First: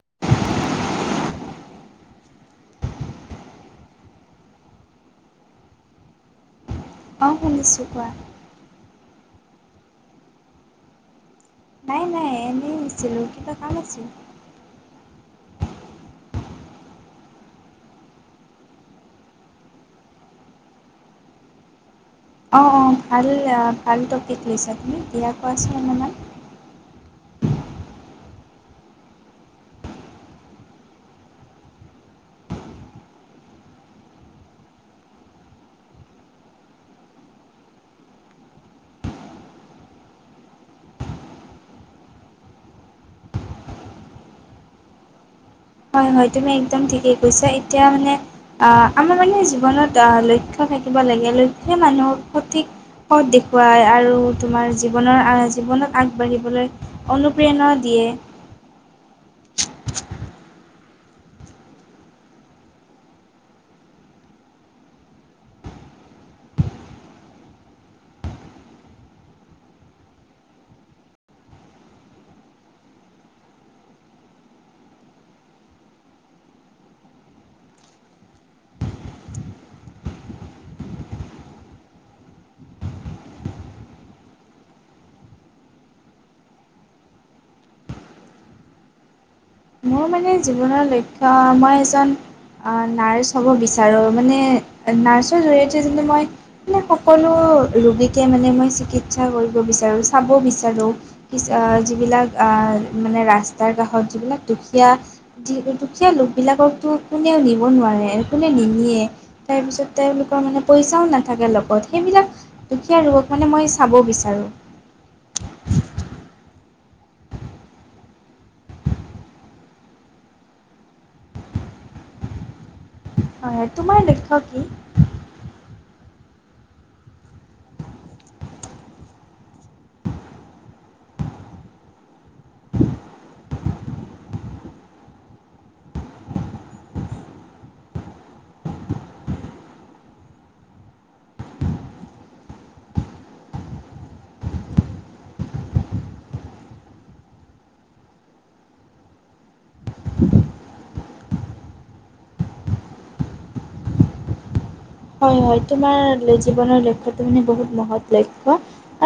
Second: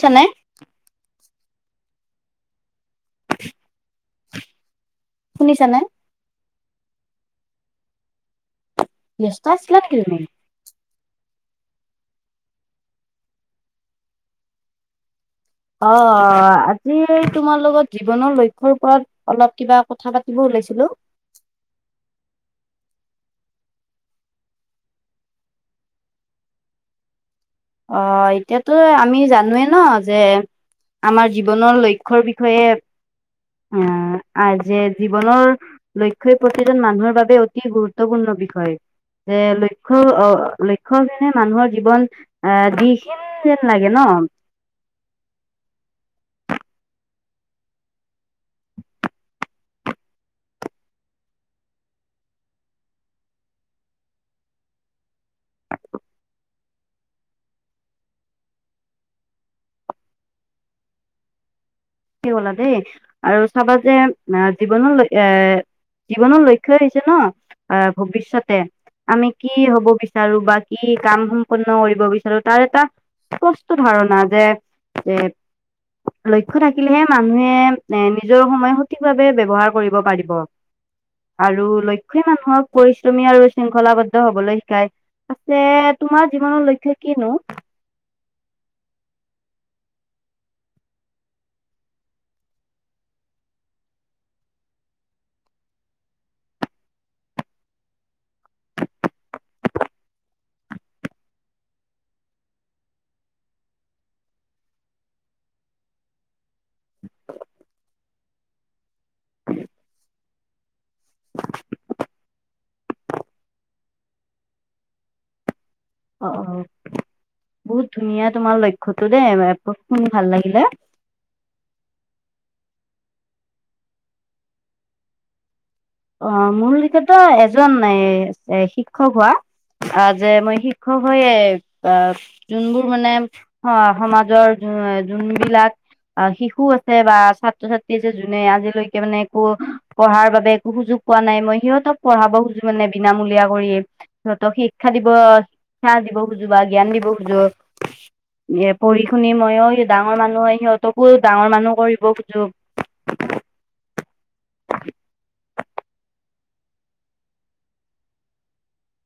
চানাই শুনিছানে? অ শুনিছো কোৱা, বিয়স্ত আছিলা নিকি তুমি? নাই নাই এনে আছিলো, কিবা কাম আছিল? অহ', আজি তোমাৰ লগত জীৱনৰ লক্ষ্যৰ ওপৰত অলপ কিবা কথা পাতিব উলাইছিলো। অঁ অঁ ভাল ভাল টপিক লৈছা তুমি এতিয়া কোৱাচোন অকমান অহ', এতিয়াতো আমি জানোৱে ন যে আমাৰ জীৱনৰ লক্ষ্যৰ বিষয়ে অহ', আৰু যে জীৱনৰ লক্ষ্যই প্ৰতিজন মানুহৰ বাবে অতি গুৰুত্বপূৰ্ণ। বিষয় যে লক্ষ্য লক্ষ্য যেনে মানুহৰ জীৱন আহ, যিখিন যেন লাগে ন, হয় হয় তুমি একদম ঠিকেই কৈছা এতিয়া মানে অ আমাৰ মানে জীৱনত লক্ষ্য, থাকিব লাগে লক্ষ্যই মানুহৰ সঠিক, সৎ দেখুৱায় আৰু তোমাৰ জীৱনৰ জীৱনত আগবাঢ়িবলৈ অনুপ্ৰেৰণা দিয়ে। কে [inaudible] হলা দেই আৰু চাবা যে জীৱন লক্ষ্য এ জীৱনৰ লক্ষ্য আহিছে ন আহ ভৱিষ্যয়তে আমি কি হব বিচাৰো বা কি কাম সম্পন্ন কৰিব বিচাৰো তাৰ এটা স্পষ্ট ধাৰণা যে-যে লক্ষ্য থাকি থাকিলেহে মানুহে এ নিজৰ সময় সঠিকভাৱ ব্যৱহাৰ কৰিব পাৰিব আৰু লক্ষ্য‌ই মানুহক পৰিশ্ৰমী আৰু শৃংখলাবদ্ধ হবলৈ শিকায় আছে তোমাৰ জীৱনৰ লক্ষ্য কিনো মোৰ মানে জীৱনৰ লক্ষ্য মই এজন আহ, নাৰ্ছ হ'ব বিচাৰো। মানে নাৰ্ছৰ জৰিয়তে যে মই মানে সকলো ৰোগীকে মানে মই চিকিৎসা কৰিব বিচাৰো চাব বিচাৰো অ যি বিলাক বা মানে ৰাস্তাৰ কাষত যিবিলাক দেখি দুখীয়া - দুখীয়া লোকবিলাককতো কোনেও নিব নোৱাৰে। কোনে নিনিয়ে তাৰপিছত তেওলোকৰ মানে পইচাও নাথাকে লগত সেইবিলাক দুখীয়া ৰোগক মানে মই চাব বিচাৰোঁ অ অ বহুত ধুনীয়া তোমাৰ লক্ষ্যতো দেই শুনি ভাল লাগিলে। [inaudible] হয় হয় তোমাৰ লক্ষ্য কি? অ মোৰ লেখিয়াতো এজন এ শিক্ষক হোৱা অ যে মই শিক্ষক হৈয়ে অ যোনবোৰ মানে সমাজৰ যোনবিলাক অ শিশু আছে বা ছাত্ৰ-ছাত্ৰী আছে যোনে আজিলৈকে মানে একো পঢ়াৰ বাবে সুযোগ পোৱা নাই মই সিহঁতক পঢ়াব খুজো মানে বিনামূলীয়া কৰি সিহঁতক শিক্ষা দিব শিক্ষা দিব খোজো বা জ্ঞান দিব খোজো এহ, পঢ়ি শুনি ময়ো ডাঙৰ মানুহ সিহতকো ডাঙৰ মানুহ কৰিব খোজো। [inaudible] হয় হয় তোমাৰ জীৱনৰ লক্ষ্যতো মানে বহুত মহৎ লক্ষ্য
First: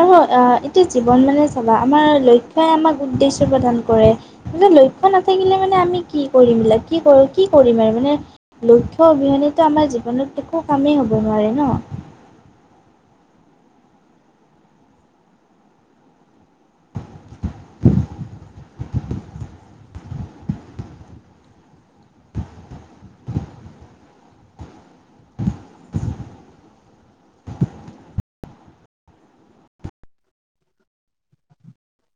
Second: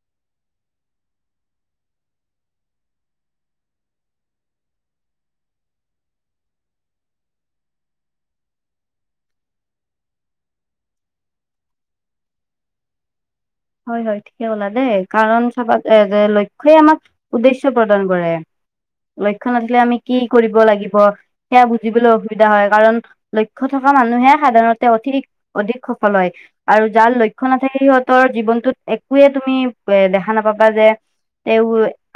আৰু এতিয়া জীৱন মানে চাবা আমাৰ লক্ষ্যয় আমাক উদ্দেশ্য প্ৰদান কৰে। কিন্তে লক্ষ্য নাথাকিলে মানে আমি কি কি কৰিমা বুলে কি কি কৰিম আৰু মানে লক্ষ্য অবিহনেতটো আমাৰ জীৱনত একো কামেই হ'ব নোৱাৰে ন। হয় হয় ঠিকে লা দেই কাৰণ চাবা যে লক্ষ্যই আমাক উদ্দেশ্য প্ৰদান কৰে লক্ষ্য নাথিলে আমি কি কৰিব লাগিব সেয়া বুজিবলৈ অসুবিধা হয় কাৰণ লক্ষ্য থ মানুহে সাধাৰণতে অধিক অধিক সফল হয় আৰু যাৰ লক্ষ্য নাথাকে সিহঁতৰ জীৱনটোত একোয়ে তুমি এ দেখা নাপাবা যে তে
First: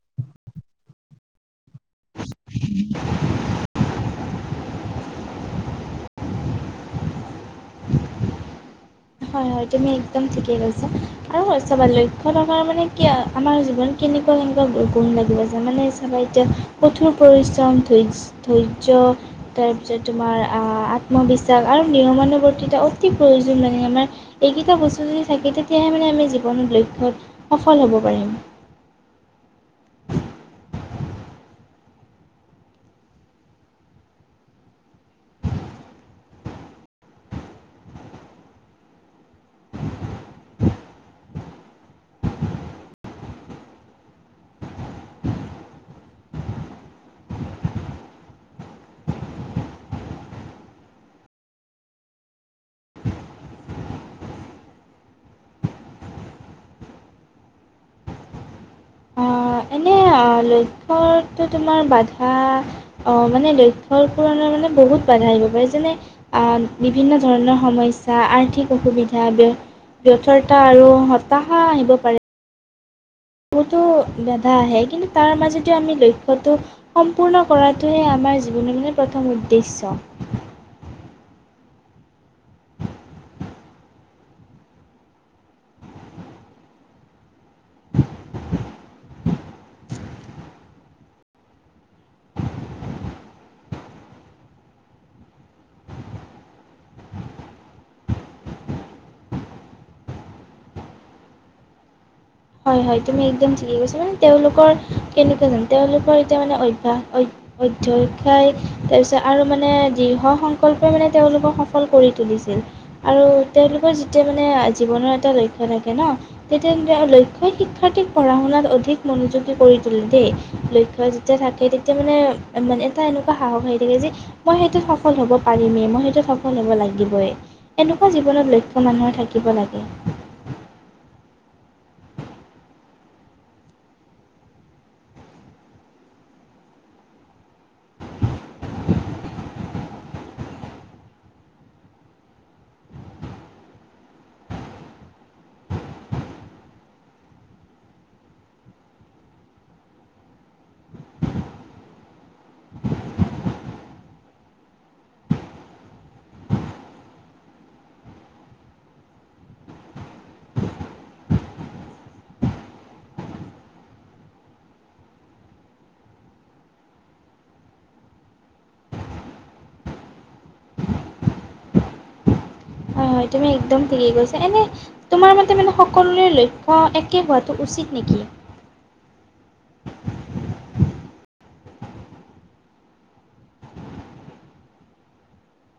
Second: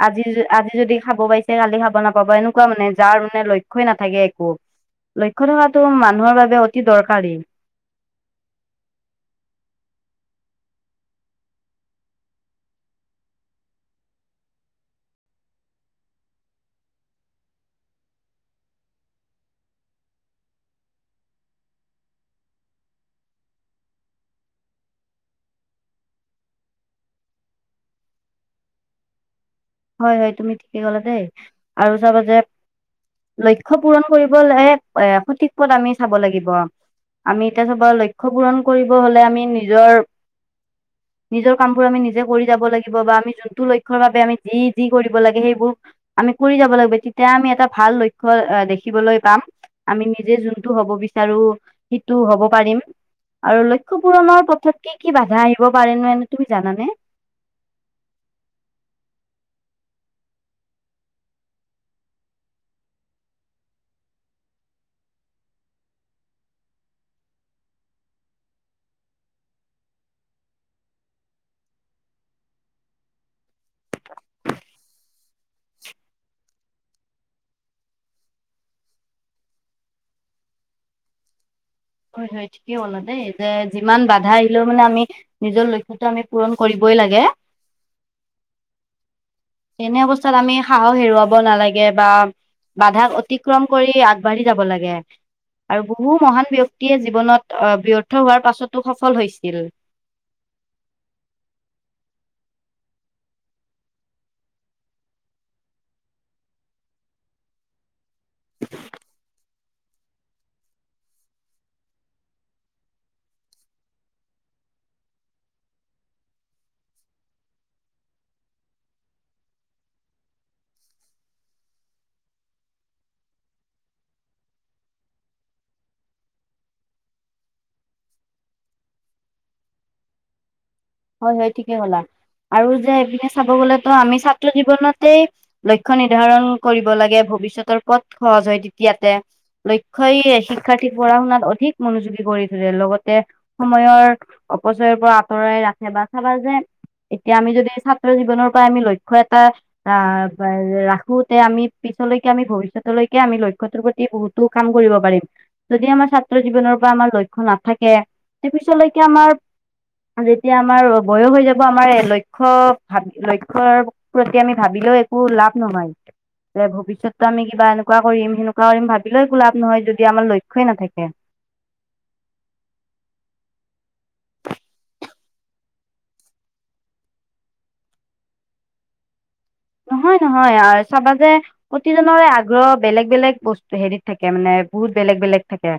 আজি আজি যদি খাব পাইছে কালি খাব নাপাব এনেকুৱা মানে যাৰ মানে লক্ষ্যই নাথাকিব একো লক্ষ্য থকাটো মানুহৰ বাবে অতি দৰকাৰী। হয় - হয় তুমি একদম ঠিকে কৈছা আৰু চবা লক্ষ্য থকা মানে কি আমাৰ জীৱন কেনেকুৱা কেনেকুৱা গুণ লাগিব যে মানে চাবা এতিয়া কঠোৰ পৰিশ্ৰম ধৈৰ্য্য তাৰপিছত তোমাৰ আহ আত্মবিশ্বাস আৰু নিয়মানুৱৰ্তিতা অতি প্ৰয়োজন মানে আমাৰ এইকেইটা বস্তু যদি থাকে তেতিয়াহে মানে আমি জীৱনত লক্ষ্যত সফল হ'ব পাৰিম হয় হয় তুমি ঠিকেই কলা দেই আৰু চাবা যে লক্ষ্য পূৰণ কৰিবলে সঠিক পথ আমি চাব লাগিব আমি এতিয়া চবৰ লক্ষ্য পূৰণ কৰিব হলে আমি নিজৰ নিজৰ কামবোৰ আমি নিজে কৰি যাব লাগিব বা আমি যোনটো লক্ষ্যৰ বাবে আমি যি - যি কৰিব লাগে সেইবোৰ আমি কৰি যাব লাগিব তেতিয়া আমি এটা ভাল লক্ষ্য এ দেখিবলৈ পাম। আমি নিজে যোনটো হ'ব বিচাৰো সেইটো হব পাৰিম। আৰু লক্ষ্য পূৰণৰ পথত কি কি বাধা আহিব পাৰে এনে তুমি জানানে [inaudible] আহ, এনে আহ, [inaudible] লক্ষ্যটো তোমাৰ বাধা অ মানে লক্ষ্যপূৰণৰ মানে বহুত বাধা যেনে বিভিন্ন ধৰণৰ সমস্যা আৰ্থিক অসুবিধা ব্যথতা আৰু হতাশা আহিব পাৰে বহুতো বাধা আহে কিন্তু তাৰ মাজত আমি লক্ষ্যটো সম্পূৰ্ণ কৰাটোহে আমি আমাৰ জীৱনৰ মানে প্ৰথম উদ্দেশ্য [inaudible] হয় হয় ঠিকেই কলা দেই যে যিমান বাধা আহিলেও মানে আমি নিজৰ লক্ষ্যতো আমি পুৰণ কৰিবই লাগে তেনে অৱস্থাত আমি সাহস হেৰুৱাব নালাগে বা বাধাক অতিক্ৰম কৰি আগবাঢ়ি যাব লাগে। আৰু বহু মহান ব্যক্তিয়ে জীৱনত আহ ব্যৰ্থ হোৱাৰ পাছতো সফল হৈছিল [inaudible] হয় হয় তুমি একদম ঠিকেই কৈছা মানে তেওঁলোকৰ কেনেকুৱা জানো তেওঁলোকৰ এতিয়া মানে অভ্যাস অইভ অধ্যক্ষায়, তাৰপিছত আৰু মানে, দৃঢ় সংকল্পই মানে তেওঁলোকক সফল কৰি তুলিছে। জেই আৰু তেওঁলোকৰ যেতিয়া মানে, জীৱনৰ এটা লক্ষ্য থাকে ন'। তে তেন্তে লক্ষ্ সেই শিক্ষাৰ্থীক পঢ়া শুনাত অধিক মনোযোগী কৰি তোলে দেই লক্ষ্য যেতিয়া থাকে তেতিয়া মানে অঁ মানে এটা এনেকুৱা সাহস আহি থাকে যে, মই সেইটোত সফল হ'ব পাৰিমে, মই সেইটোত সফল হ'ব লাগিবই। এনেকুৱা জীৱনত লক্ষ্য মানুহৰ থাকিব লাগে হ'য়, হ'য় ঠিকে কলা। আৰু যে এইপিনে চাব গ'লে ত্‌ আমি ছাত্ৰ জীৱনতেই লক্ষ্য নিৰ্ধাৰণ কৰিব লাগে। ভৱিষ্যতৰ ক'ত সহজ হয় তেতিয়াতে লক্ষ্যই শিক্ষাৰ্থীক পঢ়া -শুনাত অধিক মনোযোগী কৰি তুলে। লগতে সময়ৰ অপচয়ৰ পৰা আঁতৰাই ৰাখে বা চাবা যে এতিয়া আমি যদি ছাত্ৰ জীৱনৰ পৰা আমি লক্ষ্য এটা আহ ৰাখোতে আমি লৈকে আমি ভৱিষ্যতলৈকে আমি লক্ষ্যটোৰ প্ৰতি বহুতো কাম কৰিব পাৰিম। যদি আমাৰ ছাত্ৰ জীৱনৰ পৰা আমাৰ লক্ষ্য নাথাকে, তাৰ পিছৰলৈকে আমাৰ আজিত্‌ এতিয়া আমাৰ বয়ো হৈ যাব আমাৰ লক্ষ্য ভাব লক্ষ্যৰ প্ৰতি আমি ভাবিলেও একো ল লাভ নহয় যে ভৱিষ্যতটো আমি কিবা এনেকোৱা কৰিম সেনেকোৱা কৰিম ভাবিলে একো লাভ নহয় যদি আমাৰ লক্ষ্যই নাথাকে। [inaudible] হয় হয় তুমি একদম থিকেই কৈছা এনে তোমাৰ মতে মানে সকলোৰে লক্ষ্য একে হোৱাটো উচিত নেকি [inaudible] নহয়, নহয় আৰু চাবা যে প্ৰতিজনৰে আগ্ৰহ বেলেগ বেলেগ বস্তু হেৰিত থাকে মানে - বহুত বেলেগ বেলেগ থাকে।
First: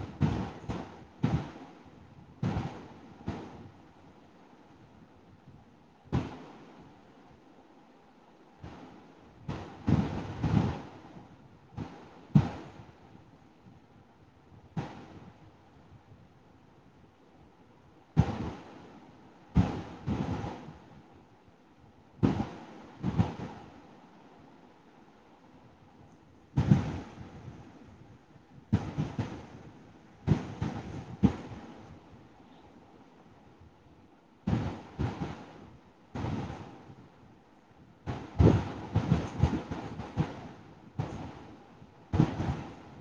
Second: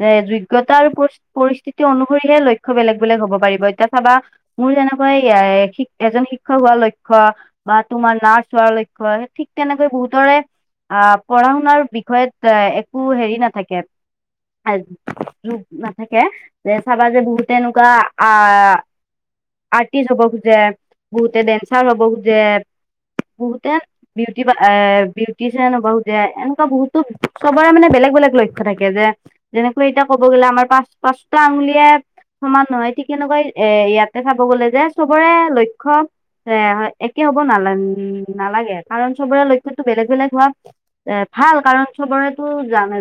যে যোগ্যতা আৰু পৰিচ পৰিস্থিতি অনুসৰিহে লক্ষ্য বেলেগ বেলেগ হব পাৰিব এতিয়া চাবা মোৰ তেনেকোৱাই ইয়া এজন শিক্ষক হোৱাৰ লক্ষ্য বা তোমাৰ না চোৱাৰ লক্ষ্য ঠিক তেনেকৈ বহুতৰে আহ পঢ়া শুনাৰ বিষয়ত একো হেৰি নাথাকে। যোগ নাথাকে যে চাবা যে বহুতে এনেকোৱা আহ আৰ্টিষ্ট হ'ব খোজে, বহুতে ডেন্সাৰ হ'ব খোজে বহুতে বিউটি এ বিউটিচিয়ান বহুতে এনেকোৱা বহুতো চবৰে মানে বেলেগ বেলেগ লক্ষ্য থাকে যে, যেনেকৈ এতিয়া ক'ব গ'লে আমাৰ পাঁচ পাঁচটা আঙুলিয়ে সমান নহয়, ঠিক তেনেকৈ এ ইয়াতে চাব গ'লে যে, চবৰে লক্ষ্য বেয়া হ'য়। একে হ'ব নালান্‌ উম নালাগে কাৰণ চবৰে লক্ষ্যটো বেলেগ বেলেগ হোৱা এ ভাল কাৰণ চবৰেতো নেজান্‌,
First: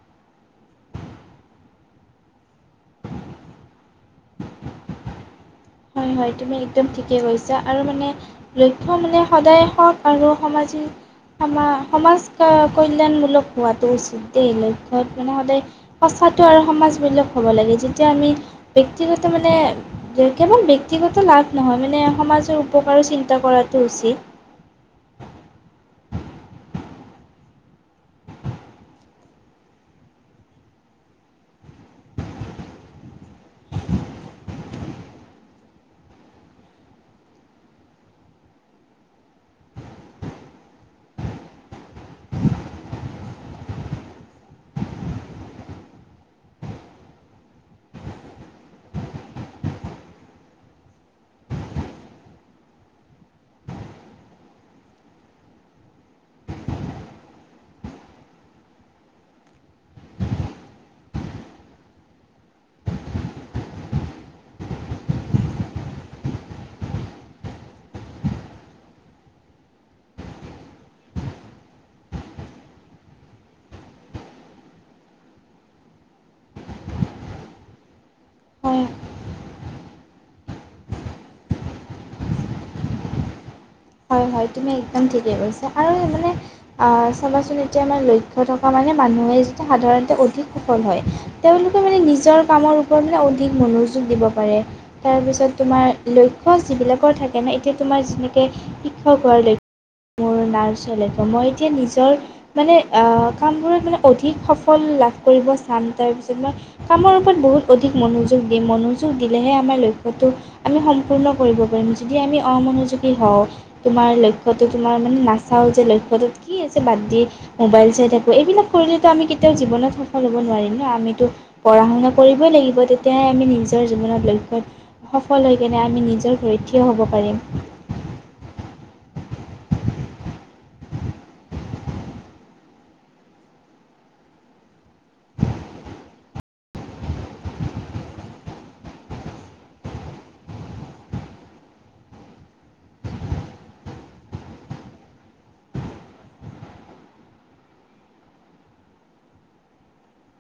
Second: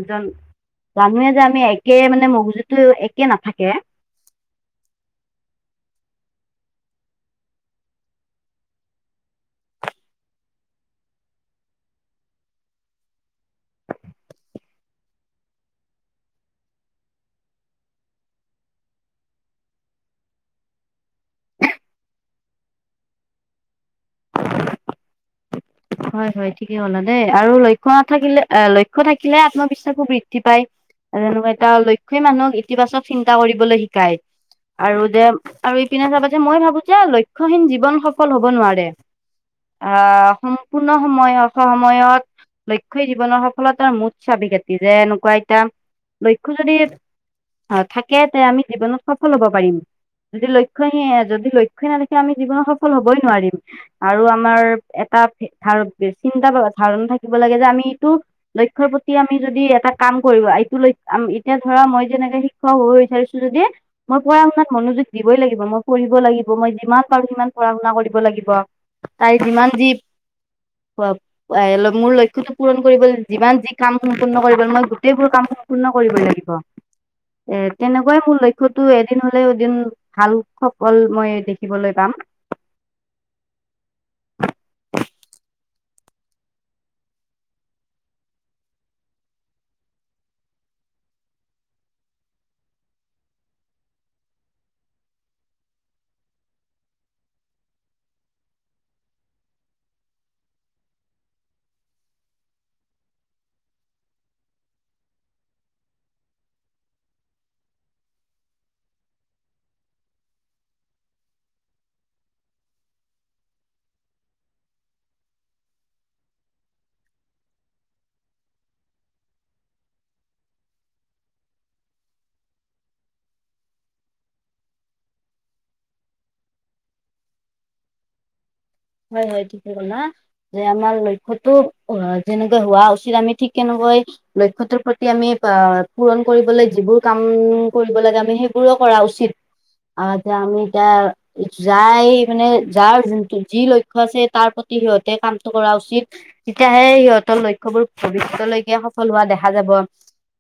জানোৱে যে আমি একে মানে, মগজুটো একে নাথাকে। [inaudible] হয় হয় তুমি একদম ঠিকেই কৈছা আৰু মানে লক্ষ্য মানে সদায় হত আৰু সমাজিক সমা- সমাজ ক্ কল্যাণমূলক হোৱাটো উচিত দেই। লক্ষ্‌ ক্ষ্য মানে সদায় সঁচাটো আৰু সমাজ বেলেক হ'ব লাগে যেতিয়া আমি ব্যক্তিগত মানে দে কেৱল বিক্‌ ব্যক্তিগত লাভ নহয় মানে সমাজৰ উপকাৰো চিন্তা কৰাটো উচিত। হ'য়, হ'য় ঠিকেই কলা দেই আৰু লক্ষ্য নাথাকিলে আঁ লক্ষ্য থাকিলে আত্মবিশ্বাসো বৃদ্ধি পায়। আৰু এনেকুৱা এটা লক্ষ্যই মানুহক ইতিবাচক চিন্তা কৰিবলে শিকায়। আৰু যে, আৰু এইপিনে চাবা যে, মই ভাৱো যে লক্ষ্যহীন জীৱন সফল হ'ব নোৱাৰে। আঁ- সম্পূৰ্ণ সময় অৰ্থ সময়ত লক্ষ্যই জীৱনৰ সফলতাৰ মুঠ চাবি -কাঠি যে, এনেকুৱা এটা লক্ষ্য যদি অ থাকে তে আমি জীৱনত সফল হব পাৰিম। যদি লক্ষ্যণিয় যদি লক্ষ্য নাথাকে আমি জীৱনত সফল হবই নোৱাৰিম আৰু আমাৰ এটা ধাৰত দে, চিন্তা কৰাৰ ধাৰণ থাকিব লাগে যে, আমিটো লক্ষ্যৰ প্ৰতি আমি যদি এটা কাম কৰিব আহি এইটো লৈ আঁ এতিয়া ধৰা মই যেনেকে শিক্ষক হ'ব বিচাৰিছো যদি। মই পঢ়া শুনাত মনোযোগ দিবই লাগিব। হোমৱৰ্ক কৰিব লাগিব। মই যিমান পাৰো সিমান পঢ়া -শুনা কৰিব লাগিব। তাই যিমান যি পুৰা-পুৰাই লৈ মোৰ লক্ষ্যটো পুৰণ কৰিবলে যিমান যি কাম সম্পূৰ্ন কৰিব মই গোটেইবোৰ কাম সম্পূৰ্ণ কৰিব লাগিব এ তেনেকুৱাই মোৰ হয় লক্ষ্যটো এদিন হলেও এদিন ভাল সফল মই দেখিবলৈ পাম। হয় হয় তুমি একদম ঠিকে কৈছা আৰু মানে অ চাবাচোন এতিয়া আমাৰ লক্ষ্য থকা মানে মানুহে যে সাধাৰণতে অধিক সফল হয় তেওঁলোকে মানে নিজৰ কামৰ ওপৰত মানে অধিক মনো- যোগ দিব পাৰে। তাৰপিছত তোমাৰ লক্ষ্য যিবিলাকৰ থাকে ন এতিয়া তোমাৰ যেনেকে শিক্ষা হোৱাৰ ল- মোৰ নাৰ্চলেক। মই এতিয়া নিজৰ মানে অ'- কামবোৰত মানে অধিক সফল লা কৰিব চাম। তাৰপিছত মই কামৰ ওপৰত বহুত অধিক মনোযোগ দিম। মনোযোগ দিলেহে আমাৰ লক্ষ্য টো আমি সম্পূৰ্ণ কৰিব পাৰিম। যদি আমি অমনোযোগী হওঁ তোমাৰ লক্ষ্যটো, তোমাৰ মানে নাচাওঁ যে লক্ষ্যটোত কি আছে বাদ দি, মোবাইল চাই থাকোঁ, এইবিলাক কৰিলেতো আমি কেতিয়াও জীৱনত সফল হ'ব নোৱাৰিম ন'? আমিতো পঢ়া- শুনা কৰিবই লাগিব। তেতিয়াহে আমি নিজ জৰ জীৱনত, লক্ষ্যত সফল হৈকেনে আমি নিজৰ ভৰিত থিয় হ'ব পাৰিম। হয় - হয়, ঠিকে কলা। যে আমাৰ লক্ষ্যতো অ' যেনেকৈ হোৱা উচিত, আমি ঠিক তেনেকৈ লক্ষ্যটোৰ প্ৰতি আমি অ'- পূৰণ কৰিবলৈ যিবোৰ কাম কৰিব লাগে আমি, সেইবোৰ কৰা উচি চিত। আৰু এতিয়া আমি এতিয়া যাই মানে যাৰ যোনটো যি লক্ষ্য আছে, তাৰ প্ৰতি সিহঁতে কামটো কৰা উচিত। তেতিয়াহে সিহঁতৰ লক্ষ্যবোৰ ভৱিষ্যত লৈকে সফল হোৱা দেখা যাব।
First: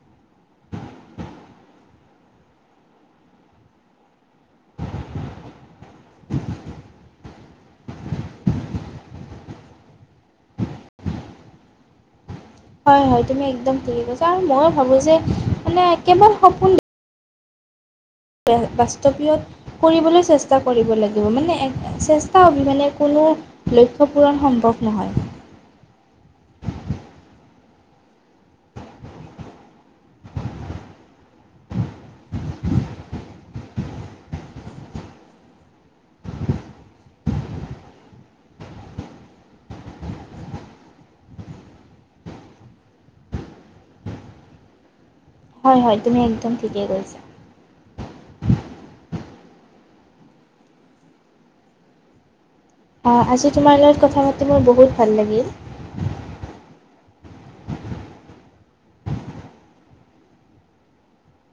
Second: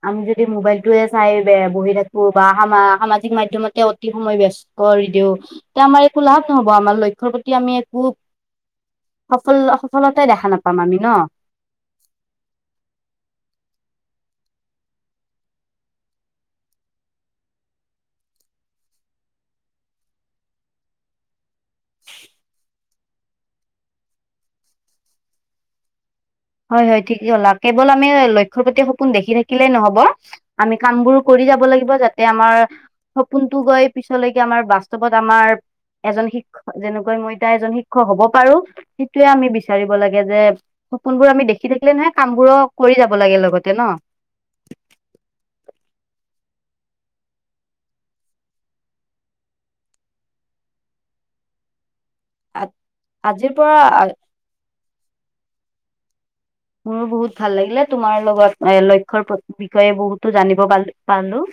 আমি যদি মোবাইলটোৱে চাই বে- বহি থাকোঁ বা সামা- সামাজিক মাধ্যমতে অতি সময় ব্যস্ত কৰি দিওঁ, তেয়া আমাৰ একো লাভ নহ'ব। আমাৰ লক্ষ্যৰ প্ৰতি আমি খুব সফল- সফলতাই দেখা নাপাম আমি, ন'? হয় - হয়, তুমি একদম ঠিকে কৈছা। মইয়ো ভাবো যে মানে কেৱল সপোন বাস্তৱীয়ত কৰিবলৈ চেষ্টা কৰিব লাগিব। মানে চেষ্টা অবিহনে কোনো লক্ষ্য পূৰণ সম্ভৱ নহয়। হয় - হয়, ঠিকে কলা। কেৱল আমি লক্ষ্যৰ প্ৰতি সপোন দেখি থাকিলেই নহ'ব। আমি কামবোৰো কৰি যাব লাগিব, যাতে আমাৰ সপোনটো গৈ পিছলৈকে আমাৰ বাস্তৱত আমাৰ এজন শিক্ষ- যেনেকৈ মই তাই এজন শিক্ষক হ'ব পাৰোঁ। সিটোৱে আমি বিচাৰিব লাগে যে সপোনবোৰ আমি দেখি থাকিলে নহয়, কামবোৰো কৰি যাব লাগে লগতে, ন'? হয় - হয়, তুমি একদম ঠিকেই কৈছা। আ- অ' আজিৰ আজি তোমাৰ লগত পৰা কথা পাতি মোৰ বহুত ভাল লাগিল। মোৰো বহুত ভাল লাগিলে। তোমাৰ লগত এ- লক্ষ্যৰ প্ৰতি বিষয়ে বহুতো জানিব পাৰলো- পালোঁ।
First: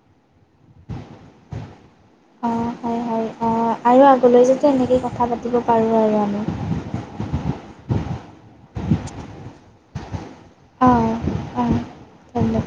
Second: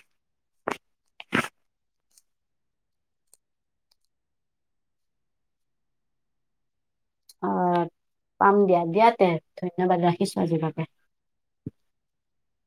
অঁ হয় হয় অঁ আৰু আগলৈ যাতে এনেকেই কথা পাতিব পাৰোঁ আৰু আমি। আহ পাম দিয়া। দিয়া তে। ধন্যবাদ, ৰাখিছোঁ আজিৰ বাবে। অঁ অঁ ধন্যবাদ